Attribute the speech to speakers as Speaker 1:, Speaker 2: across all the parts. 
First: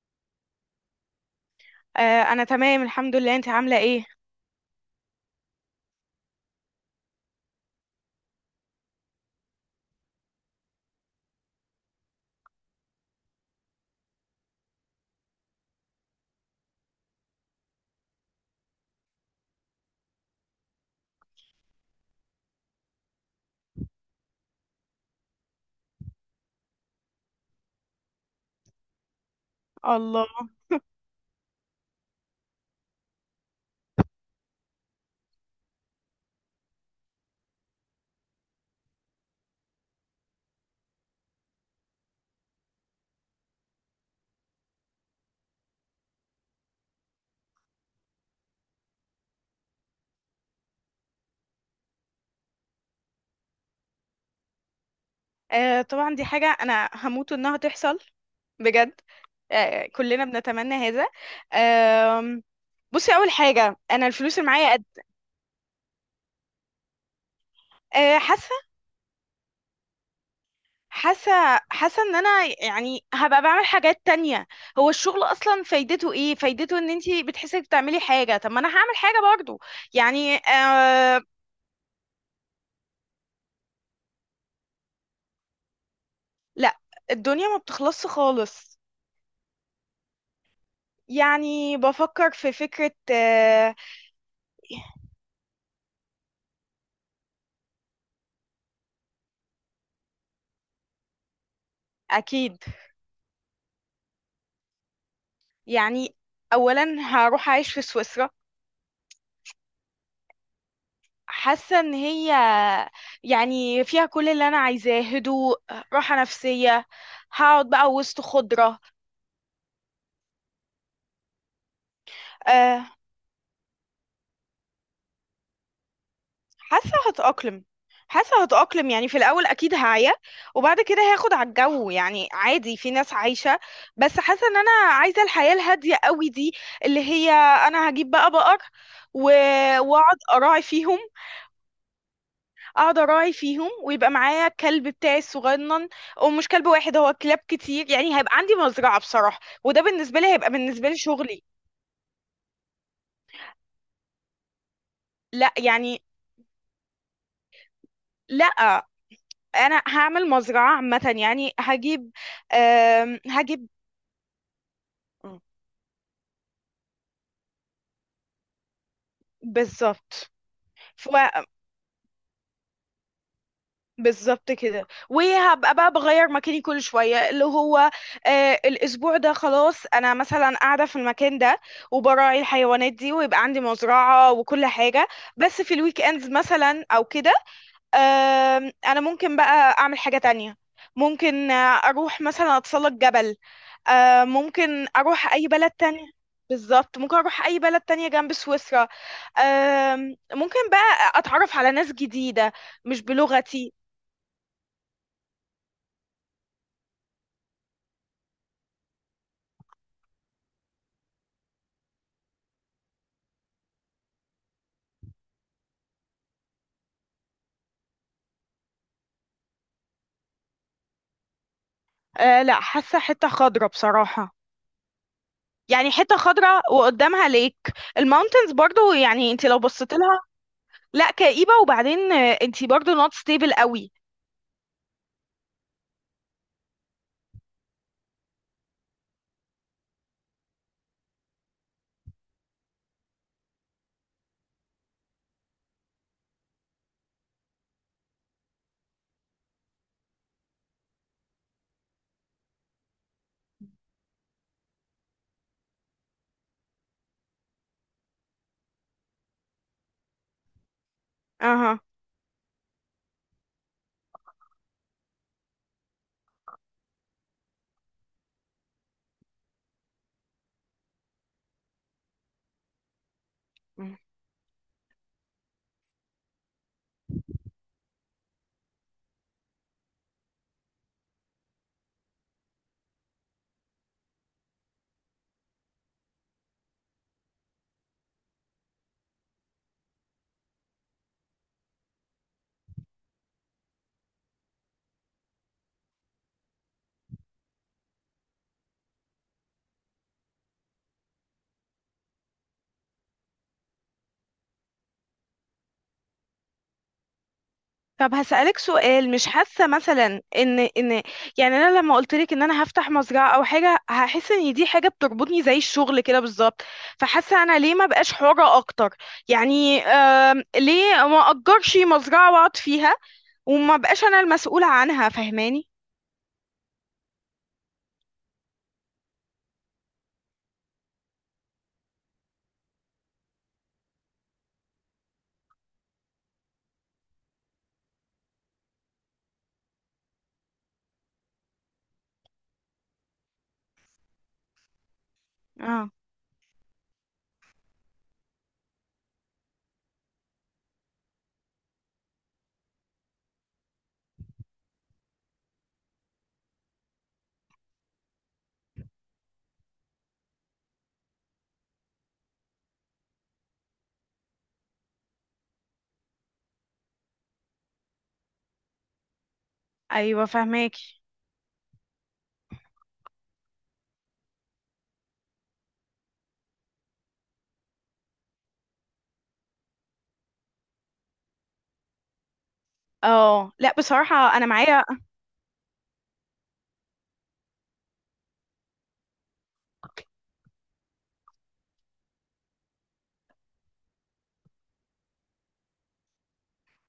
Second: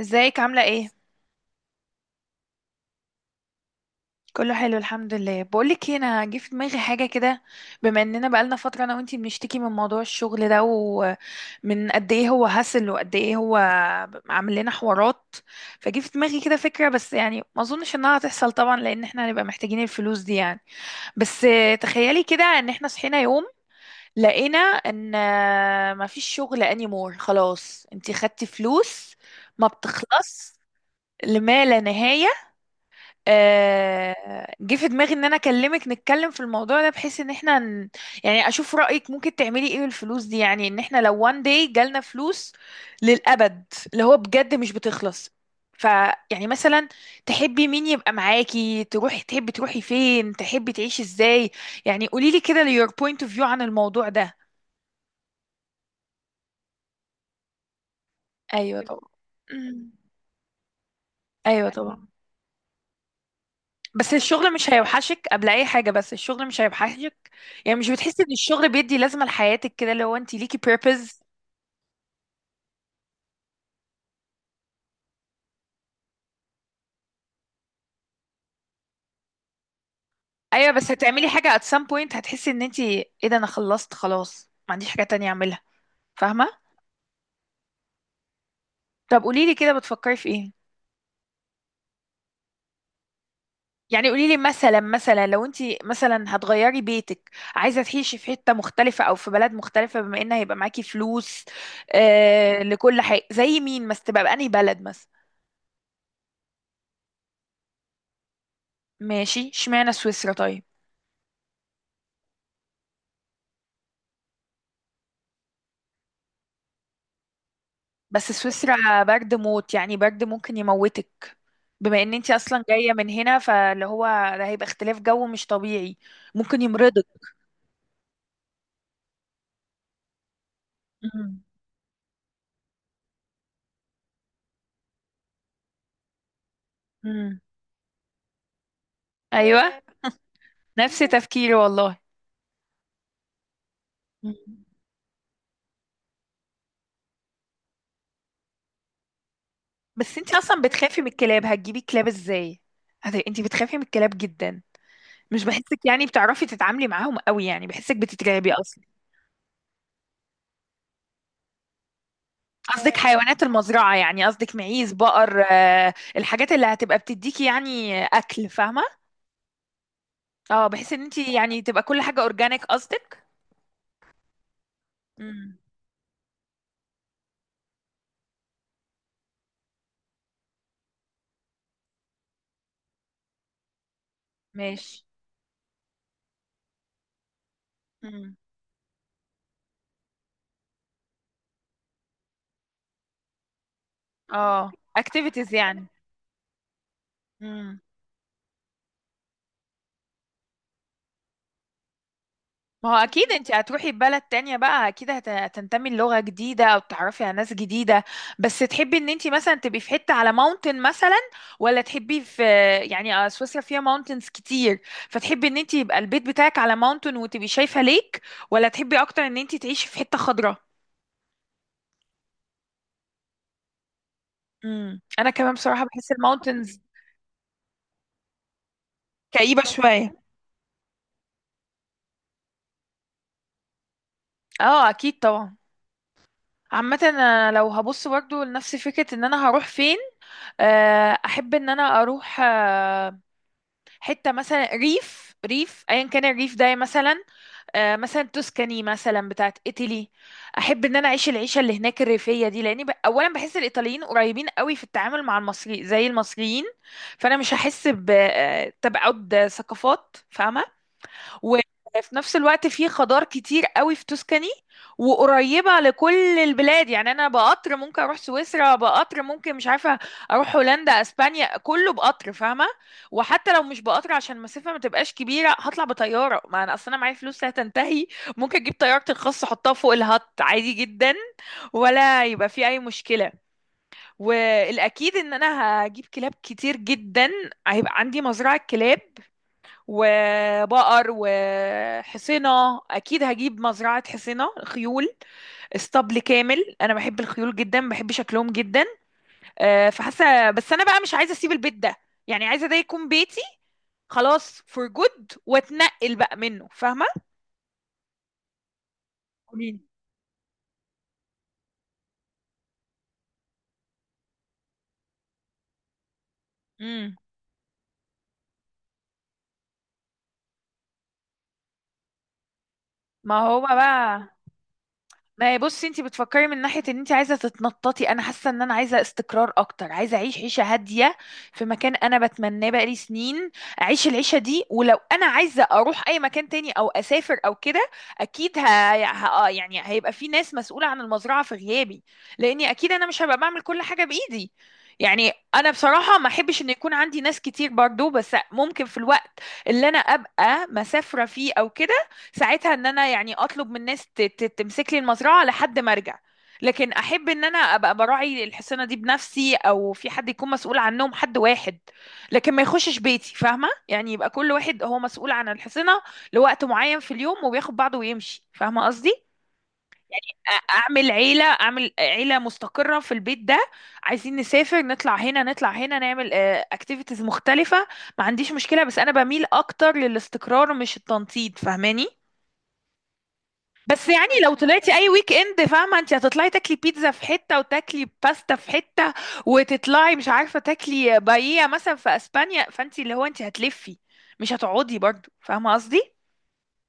Speaker 1: ازيك عاملة ايه؟
Speaker 2: آه، انا تمام الحمد لله، انت عامله ايه؟
Speaker 1: كله حلو الحمد لله، بقولك ايه، انا جه في دماغي حاجة كده. بما اننا بقالنا فترة انا وانتي بنشتكي من موضوع الشغل ده ومن قد ايه هو هسل وقد ايه هو عامل لنا حوارات. فجه في دماغي كده فكرة، بس يعني ما اظنش انها هتحصل طبعا لان احنا هنبقى محتاجين الفلوس دي يعني. بس تخيلي كده ان احنا صحينا يوم لقينا ان مفيش شغل انيمور خلاص، انتي خدتي فلوس ما
Speaker 2: الله.
Speaker 1: بتخلص لما لا نهاية. جه في دماغي ان انا اكلمك نتكلم في الموضوع ده بحيث ان احنا يعني اشوف رأيك ممكن تعملي ايه بالفلوس دي، يعني ان احنا لو one day جالنا فلوس للأبد، اللي هو بجد مش بتخلص. ف يعني مثلا تحبي مين يبقى معاكي، تحبي تروحي فين، تحبي تعيشي ازاي؟ يعني قولي لي كده your point of view عن الموضوع ده.
Speaker 2: آه، طبعا دي حاجه انا هموت انها تحصل.
Speaker 1: ايوه طبعا.
Speaker 2: بجد. آه،
Speaker 1: أمم.
Speaker 2: كلنا بنتمنى هذا.
Speaker 1: ايوه طبعا.
Speaker 2: آه، بصي اول حاجه، انا
Speaker 1: بس
Speaker 2: الفلوس اللي
Speaker 1: الشغل مش
Speaker 2: معايا قد.
Speaker 1: هيوحشك قبل اي حاجه، بس الشغل مش هيوحشك، يعني مش
Speaker 2: آه
Speaker 1: بتحسي ان
Speaker 2: حاسه
Speaker 1: الشغل بيدي لازمه لحياتك كده لو انت ليكي purpose؟
Speaker 2: حاسه حاسه ان انا يعني هبقى بعمل حاجات تانية. هو الشغل اصلا فايدته ايه؟ فايدته ان انت بتحسي إنك بتعملي حاجه، طب ما انا هعمل حاجه برضو يعني
Speaker 1: ايوه بس هتعملي حاجه at some point، هتحسي ان انت ايه ده، انا خلصت خلاص، ما عنديش حاجه تانية اعملها، فاهمه؟
Speaker 2: لا، الدنيا ما بتخلصش خالص.
Speaker 1: طب قولي لي كده بتفكري في ايه؟
Speaker 2: يعني بفكر في فكره
Speaker 1: يعني قولي لي مثلا، لو انت مثلا هتغيري بيتك، عايزه تعيشي في حته مختلفه او في بلد مختلفه، بما ان هيبقى معاكي فلوس
Speaker 2: اكيد،
Speaker 1: لكل حاجه، زي مين بس، تبقى بأنهي بلد مثلا؟
Speaker 2: يعني اولا هروح اعيش في سويسرا.
Speaker 1: ماشي، اشمعنى سويسرا طيب؟
Speaker 2: حاسه ان هي يعني فيها كل اللي انا عايزاه، هدوء، راحه نفسيه، هقعد بقى وسط
Speaker 1: بس
Speaker 2: خضره.
Speaker 1: سويسرا برد موت يعني، برد ممكن يموتك، بما ان انت اصلا
Speaker 2: أه،
Speaker 1: جاية من هنا فاللي هو ده هيبقى اختلاف جو مش طبيعي، ممكن
Speaker 2: حاسه
Speaker 1: يمرضك.
Speaker 2: هتأقلم، حاسه هتأقلم، يعني في الاول اكيد هعيا وبعد كده هاخد
Speaker 1: مم.
Speaker 2: على الجو، يعني عادي، في ناس عايشه. بس حاسه ان انا عايزه الحياه الهاديه قوي دي، اللي هي،
Speaker 1: مم.
Speaker 2: انا هجيب بقى بقر و-
Speaker 1: ايوه.
Speaker 2: واقعد اراعي فيهم،
Speaker 1: نفس تفكيري والله.
Speaker 2: اقعد اراعي فيهم، ويبقى معايا
Speaker 1: مم.
Speaker 2: الكلب بتاعي الصغنن. ومش كلب واحد، هو كلاب كتير، يعني هيبقى عندي مزرعة بصراحة، وده
Speaker 1: بس
Speaker 2: بالنسبة لي
Speaker 1: انت
Speaker 2: هيبقى
Speaker 1: اصلا
Speaker 2: بالنسبة لي
Speaker 1: بتخافي من
Speaker 2: شغلي.
Speaker 1: الكلاب، هتجيبي كلاب ازاي؟ انت بتخافي من الكلاب جدا، مش
Speaker 2: لا
Speaker 1: بحسك
Speaker 2: يعني،
Speaker 1: يعني بتعرفي تتعاملي معاهم قوي، يعني بحسك
Speaker 2: لا،
Speaker 1: بتترعبي اصلا.
Speaker 2: انا هعمل مزرعة عامة، يعني هجيب
Speaker 1: قصدك
Speaker 2: أم،
Speaker 1: حيوانات
Speaker 2: هجيب
Speaker 1: المزرعة يعني، قصدك معيز بقر، الحاجات اللي هتبقى بتديكي يعني اكل، فاهمة؟
Speaker 2: بالظبط،
Speaker 1: اه، بحيث ان انت يعني تبقى كل حاجة اورجانيك قصدك.
Speaker 2: بالظبط كده،
Speaker 1: امم.
Speaker 2: وهبقى بقى بغير مكاني كل شوية اللي هو، الأسبوع ده خلاص أنا مثلا قاعدة في المكان ده وبراعي الحيوانات دي، ويبقى عندي مزرعة وكل
Speaker 1: ماشي.
Speaker 2: حاجة. بس في الويك اندز مثلا أو كده،
Speaker 1: امم.
Speaker 2: أنا ممكن بقى أعمل حاجة تانية. ممكن أروح مثلا أتسلق جبل.
Speaker 1: اه،
Speaker 2: ممكن أروح أي
Speaker 1: اكتيفيتيز
Speaker 2: بلد
Speaker 1: يعني.
Speaker 2: تانية. بالظبط، ممكن أروح أي
Speaker 1: امم.
Speaker 2: بلد تانية جنب سويسرا. ممكن بقى أتعرف على ناس جديدة.
Speaker 1: ما هو
Speaker 2: مش
Speaker 1: اكيد انت
Speaker 2: بلغتي.
Speaker 1: هتروحي بلد تانية بقى، اكيد هتنتمي لغة جديدة او تعرفي على ناس جديدة. بس تحبي ان انت مثلا تبقي في حتة على ماونتن مثلا، ولا تحبي في، يعني سويسرا فيها ماونتنز كتير، فتحبي ان انت يبقى البيت بتاعك على ماونتن وتبقي شايفة ليك، ولا تحبي اكتر ان انت تعيشي في حتة خضراء؟
Speaker 2: لا، حاسة حتة خضرة بصراحة.
Speaker 1: امم، انا كمان بصراحة
Speaker 2: يعني
Speaker 1: بحس
Speaker 2: حتة خضرة
Speaker 1: الماونتنز
Speaker 2: وقدامها ليك الماونتنز برضو، يعني انت لو
Speaker 1: كئيبة
Speaker 2: بصيت لها.
Speaker 1: شوية.
Speaker 2: لا، كئيبة، وبعدين انت برضو نوت ستيبل قوي.
Speaker 1: اه اكيد طبعا. عامة انا لو هبص برضه لنفس فكرة ان انا هروح فين، احب ان انا اروح حتة مثلا ريف، ريف ايا كان الريف ده مثلا، مثلا توسكاني مثلا بتاعت ايطالي. احب ان انا اعيش العيشة اللي هناك الريفية دي لاني اولا بحس الايطاليين قريبين قوي في التعامل مع المصري زي المصريين، فانا مش هحس بتبعد ثقافات، فاهمة؟ وفي
Speaker 2: اها.
Speaker 1: نفس الوقت في خضار كتير قوي في توسكاني، وقريبة لكل البلاد يعني، أنا بقطر ممكن أروح سويسرا، بقطر ممكن مش عارفة أروح هولندا، أسبانيا، كله بقطر فاهمة. وحتى لو مش بقطر عشان المسافة ما تبقاش كبيرة هطلع بطيارة، ما أنا أصلا معايا فلوس لا تنتهي، ممكن أجيب طيارتي الخاصة أحطها فوق الهط عادي جدا، ولا يبقى في أي مشكلة. والأكيد إن أنا هجيب كلاب كتير جدا، هيبقى عندي مزرعة كلاب وبقر وحصنة، أكيد هجيب مزرعة حصنة، خيول، اسطبل كامل، أنا بحب الخيول جدا بحب شكلهم جدا. فحاسة بس أنا بقى مش عايزة أسيب البيت ده، يعني عايزة ده يكون بيتي، خلاص فور جود، واتنقل بقى منه، فاهمة؟
Speaker 2: طب هسألك سؤال، مش حاسة
Speaker 1: قوليلي.
Speaker 2: مثلا ان، يعني انا لما قلت لك ان انا هفتح مزرعة او حاجة، هحس ان دي حاجة بتربطني زي الشغل كده بالظبط.
Speaker 1: امم.
Speaker 2: فحاسة انا ليه ما بقاش حرة اكتر؟ يعني ليه ما اجرش مزرعة واقعد فيها،
Speaker 1: ما هو
Speaker 2: وما بقاش انا
Speaker 1: بقى.
Speaker 2: المسؤولة عنها،
Speaker 1: ما هي
Speaker 2: فاهماني؟
Speaker 1: بصي انت بتفكري من ناحية ان انت عايزة تتنططي، انا حاسة ان انا عايزة استقرار اكتر، عايزة اعيش عيشة هادية في مكان انا بتمناه بقالي سنين، اعيش العيشة دي، ولو انا عايزة اروح اي مكان تاني او اسافر او كده اكيد ه... ه... آه، يعني هيبقى في ناس مسؤولة عن المزرعة في غيابي، لاني اكيد انا مش هبقى بعمل كل حاجة بايدي. يعني انا
Speaker 2: اه.
Speaker 1: بصراحة ما احبش ان يكون عندي ناس كتير برضو، بس ممكن في الوقت اللي انا ابقى مسافرة فيه او كده، ساعتها ان انا يعني اطلب من الناس تمسك لي المزرعه لحد ما ارجع. لكن احب ان انا ابقى براعي الحصانه دي بنفسي، او في حد يكون مسؤول عنهم، حد واحد، لكن ما يخشش بيتي فاهمه، يعني يبقى كل واحد هو مسؤول عن الحصانه لوقت معين في اليوم، وبياخد بعضه ويمشي، فاهمه قصدي؟
Speaker 2: ايوه فهماكي.
Speaker 1: اعمل عيله مستقره في البيت ده، عايزين نسافر نطلع هنا نطلع هنا نعمل اكتيفيتيز مختلفه، ما عنديش مشكله، بس انا بميل اكتر للاستقرار مش التنطيط فاهماني.
Speaker 2: اه، لا،
Speaker 1: بس
Speaker 2: بصراحه
Speaker 1: يعني
Speaker 2: انا
Speaker 1: لو
Speaker 2: معايا،
Speaker 1: طلعتي اي ويك اند فاهمه، انت هتطلعي تاكلي بيتزا في حته وتاكلي باستا في حته، وتطلعي مش عارفه تاكلي بايية مثلا في اسبانيا، فانت اللي هو انت هتلفي، مش هتقعدي برضو فاهمه قصدي؟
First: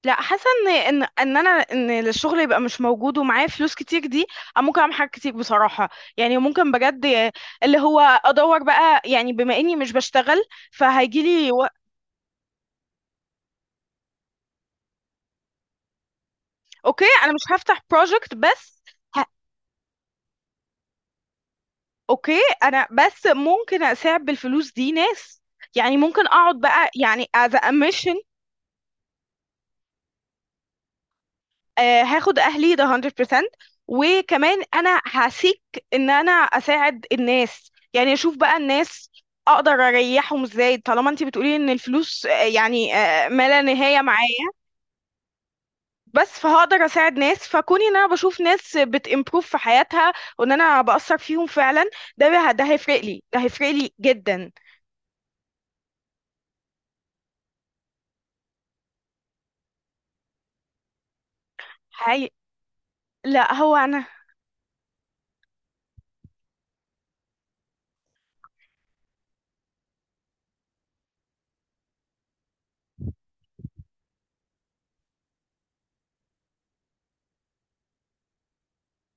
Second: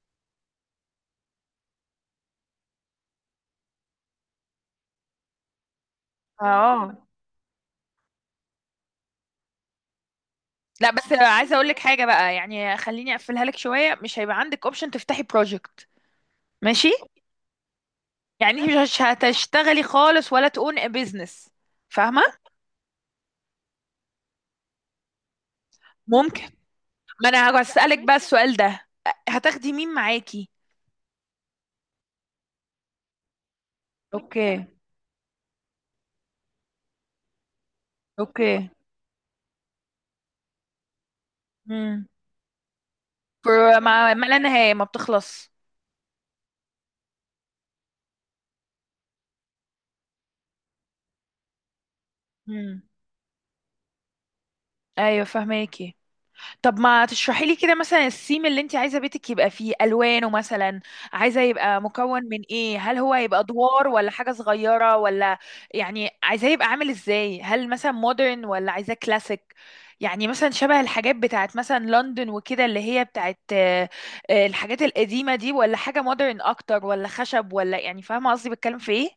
Speaker 2: لا، حاسه ان الشغل يبقى مش موجود ومعايا فلوس كتير دي، أنا ممكن اعمل حاجات كتير بصراحه، يعني ممكن
Speaker 1: اه
Speaker 2: بجد، اللي هو ادور بقى يعني بما اني مش بشتغل،
Speaker 1: لا، بس
Speaker 2: فهيجيلي
Speaker 1: عايزه
Speaker 2: و...
Speaker 1: اقول لك حاجه بقى، يعني خليني اقفلها لك شويه، مش هيبقى عندك اوبشن تفتحي بروجكت. ماشي.
Speaker 2: اوكي، انا مش هفتح بروجكت
Speaker 1: يعني انت
Speaker 2: بس.
Speaker 1: مش
Speaker 2: ه...
Speaker 1: هتشتغلي خالص، ولا تقون بيزنس، فاهمه؟
Speaker 2: اوكي، انا بس ممكن اساعد بالفلوس دي ناس، يعني ممكن
Speaker 1: ممكن.
Speaker 2: اقعد بقى يعني
Speaker 1: ما
Speaker 2: as
Speaker 1: انا
Speaker 2: a
Speaker 1: هسألك بقى
Speaker 2: mission.
Speaker 1: السؤال ده، هتاخدي مين معاكي؟
Speaker 2: هاخد اهلي، ده 100%. وكمان
Speaker 1: اوكي.
Speaker 2: انا هسيك ان انا اساعد الناس، يعني اشوف بقى
Speaker 1: اوكي.
Speaker 2: الناس اقدر اريحهم ازاي، طالما انت بتقولي ان
Speaker 1: مم.
Speaker 2: الفلوس يعني ما لا
Speaker 1: بر-
Speaker 2: نهاية
Speaker 1: ما ما لا
Speaker 2: معايا.
Speaker 1: نهاية، ما بتخلص.
Speaker 2: بس فهقدر اساعد ناس، فكوني ان انا بشوف ناس بتimprove في حياتها، وان انا بأثر فيهم فعلا، ده
Speaker 1: مم.
Speaker 2: هيفرق لي، ده هيفرق لي جدا.
Speaker 1: ايوه فهماكي. طب ما تشرحي لي كده مثلا السيم اللي انت عايزه بيتك يبقى فيه الوانه مثلا، عايزه يبقى مكون
Speaker 2: هي...
Speaker 1: من ايه، هل هو هيبقى
Speaker 2: لا، هو
Speaker 1: ادوار
Speaker 2: انا.
Speaker 1: ولا حاجه صغيره ولا، يعني عايزاه يبقى عامل ازاي، هل مثلا مودرن ولا عايزاه كلاسيك، يعني مثلا شبه الحاجات بتاعت مثلا لندن وكده اللي هي بتاعت الحاجات القديمه دي، ولا حاجه مودرن اكتر، ولا خشب، ولا يعني فاهمه قصدي بتكلم في ايه؟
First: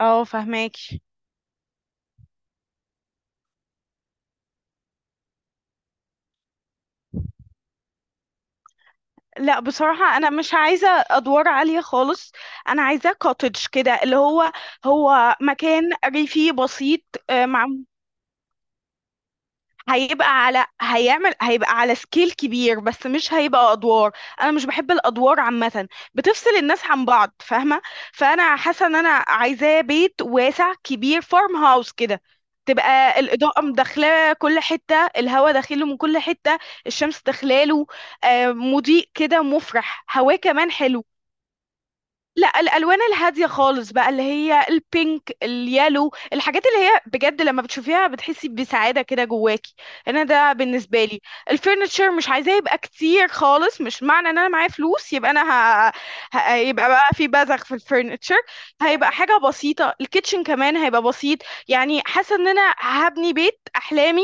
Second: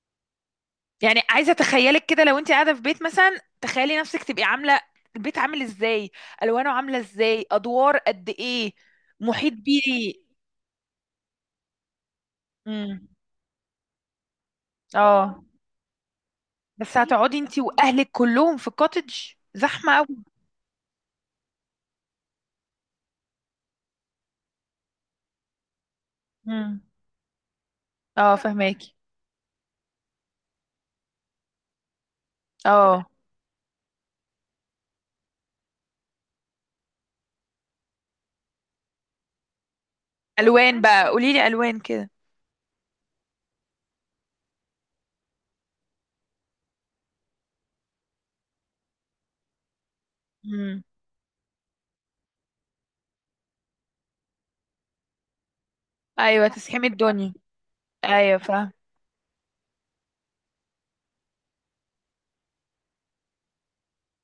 Speaker 2: اه فهماك.
Speaker 1: يعني عايزه اتخيلك كده لو انت قاعده في بيت مثلا، تخيلي نفسك تبقي عامله البيت عامل ازاي، الوانه عامله ازاي، ادوار قد ايه، محيط
Speaker 2: لا،
Speaker 1: بيه.
Speaker 2: بصراحة أنا مش عايزة أدوار عالية خالص. أنا
Speaker 1: امم.
Speaker 2: عايزة كوتج كده، اللي هو
Speaker 1: اه
Speaker 2: مكان ريفي
Speaker 1: بس
Speaker 2: بسيط.
Speaker 1: هتقعدي
Speaker 2: آه،
Speaker 1: انت
Speaker 2: مع
Speaker 1: واهلك كلهم في كوتج؟ زحمه قوي.
Speaker 2: هيبقى على سكيل كبير، بس مش هيبقى أدوار. أنا مش بحب الأدوار عامة، بتفصل
Speaker 1: امم.
Speaker 2: الناس عن بعض، فاهمة؟
Speaker 1: اه
Speaker 2: فأنا حاسة
Speaker 1: فهماكي،
Speaker 2: إن أنا عايزاه بيت واسع كبير، فارم هاوس كده.
Speaker 1: اه.
Speaker 2: تبقى الإضاءة مدخلة كل حتة، الهواء داخله من كل حتة، الشمس داخلاله، مضيء كده، مفرح، هواه كمان
Speaker 1: الوان
Speaker 2: حلو.
Speaker 1: بقى، قولي لي الوان كده.
Speaker 2: لا، الالوان الهاديه خالص بقى، اللي هي البينك، اليالو، الحاجات اللي هي بجد لما بتشوفيها بتحسي بسعاده كده جواكي. انا ده
Speaker 1: امم.
Speaker 2: بالنسبه لي. الفurniture مش عايزاه يبقى كتير خالص، مش معنى ان انا معايا فلوس يبقى انا ه...
Speaker 1: ايوه، تسحمي
Speaker 2: يبقى بقى في
Speaker 1: الدنيا.
Speaker 2: بذخ في
Speaker 1: ايوه
Speaker 2: الفurniture.
Speaker 1: فاهم.
Speaker 2: هيبقى حاجه بسيطه، الكيتشن كمان هيبقى بسيط. يعني حاسه ان انا هبني بيت احلامي،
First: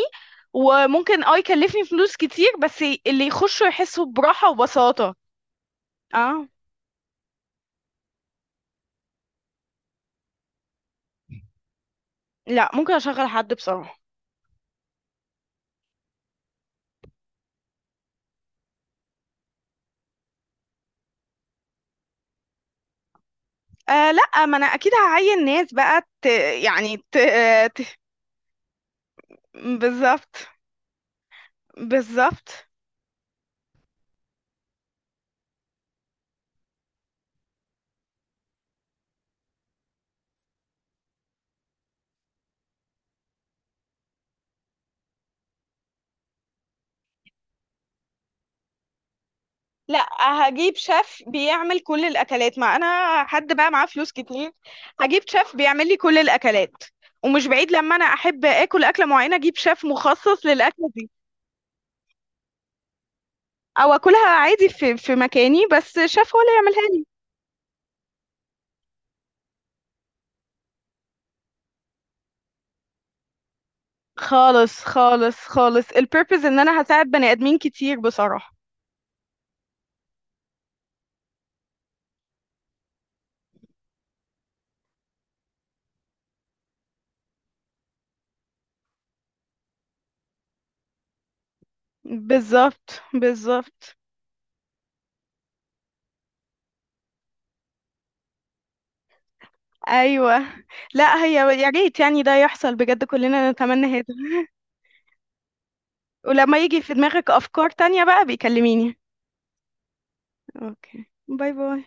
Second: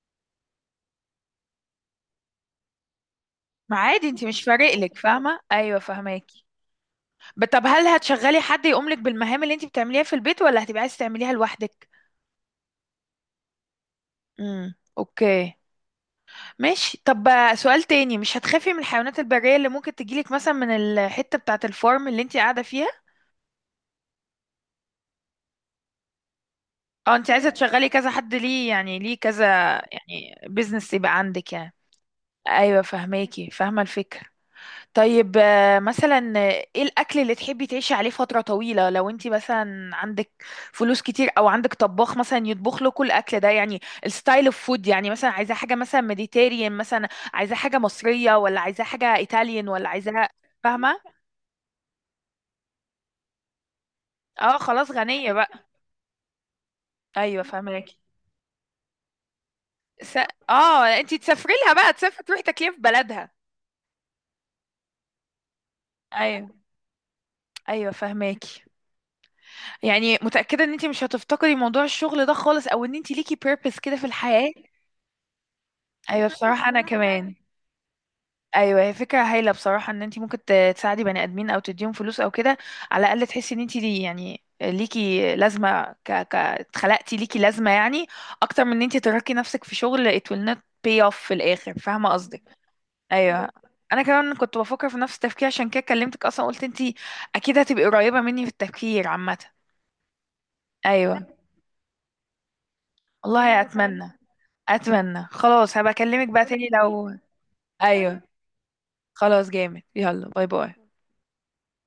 Speaker 2: وممكن يكلفني فلوس كتير، بس اللي يخشوا
Speaker 1: ما
Speaker 2: يحسوا
Speaker 1: عادي، انت مش
Speaker 2: براحه
Speaker 1: فارق لك
Speaker 2: وبساطه.
Speaker 1: فاهمه، ايوه فهماكي.
Speaker 2: اه،
Speaker 1: طب هل هتشغلي حد يقوم لك بالمهام اللي انت بتعمليها في البيت، ولا هتبقي عايزه تعمليها لوحدك؟
Speaker 2: لا، ممكن اشغل حد بصراحه.
Speaker 1: امم، اوكي، ماشي. طب سؤال تاني، مش هتخافي من الحيوانات البرية اللي ممكن تجيلك مثلا من الحتة بتاعة الفارم اللي انت قاعدة فيها؟
Speaker 2: آه، لا، ما انا اكيد هعين ناس بقى يعني
Speaker 1: اه، انت عايزة تشغلي كذا حد، ليه يعني، ليه كذا؟ يعني
Speaker 2: بالظبط،
Speaker 1: بيزنس يبقى عندك يعني.
Speaker 2: بالظبط.
Speaker 1: ايوه فهماكي، فاهمة الفكرة. طيب مثلا ايه الاكل اللي تحبي تعيشي عليه فترة طويلة، لو انت مثلا عندك فلوس كتير او عندك طباخ مثلا يطبخ له كل الاكل ده، يعني الستايل اوف فود، يعني مثلا عايزة حاجة مثلا ميديتيريان، مثلا عايزة حاجة مصرية، ولا عايزة حاجة ايطاليان ولا
Speaker 2: لا،
Speaker 1: عايزة،
Speaker 2: هجيب
Speaker 1: فاهمة؟
Speaker 2: شيف بيعمل كل الاكلات، ما انا حد بقى معاه فلوس كتير،
Speaker 1: اه خلاص
Speaker 2: هجيب
Speaker 1: غنية
Speaker 2: شيف
Speaker 1: بقى.
Speaker 2: بيعمل لي كل الاكلات.
Speaker 1: ايوه
Speaker 2: ومش بعيد لما
Speaker 1: فاهماكي.
Speaker 2: انا احب اكل اكله معينه، اجيب شيف
Speaker 1: س...
Speaker 2: مخصص
Speaker 1: اه،
Speaker 2: للاكله دي.
Speaker 1: انت تسافري لها بقى، تسافري تروحي تاكليها في بلدها.
Speaker 2: او اكلها عادي في مكاني، بس شيف هو
Speaker 1: ايوه.
Speaker 2: اللي يعملها لي.
Speaker 1: ايوه فاهماكي. يعني متأكدة ان انت مش هتفتقدي موضوع الشغل ده خالص، او ان انت ليكي purpose كده في الحياة؟
Speaker 2: خالص، خالص، خالص،
Speaker 1: ايوه
Speaker 2: البيربز ان
Speaker 1: بصراحه انا
Speaker 2: انا هساعد بني
Speaker 1: كمان.
Speaker 2: ادمين كتير بصراحه.
Speaker 1: ايوه هي فكره هايله بصراحه، ان انت ممكن تساعدي بني ادمين او تديهم فلوس او كده، على الاقل تحسي ان انت دي يعني ليكي لازمه، اتخلقتي ليكي لازمه يعني، اكتر من ان انت تركي نفسك في شغل it will not pay off في الاخر، فاهمه قصدك؟
Speaker 2: بالظبط،
Speaker 1: ايوه.
Speaker 2: بالظبط.
Speaker 1: انا كمان كنت بفكر في نفس التفكير عشان كده كلمتك اصلا، قلت انت اكيد هتبقي قريبه مني في التفكير عامه.
Speaker 2: ايوه.
Speaker 1: ايوه.
Speaker 2: لا هي يا ريت يعني ده يحصل بجد، كلنا
Speaker 1: والله
Speaker 2: نتمنى هذا.
Speaker 1: اتمنى، اتمنى، خلاص هبقى اكلمك بقى
Speaker 2: ولما
Speaker 1: تاني
Speaker 2: يجي في
Speaker 1: لو.
Speaker 2: دماغك افكار تانية
Speaker 1: ايوه،
Speaker 2: بقى بيكلميني.
Speaker 1: خلاص جامد، يلا باي باي.
Speaker 2: اوكي، باي باي.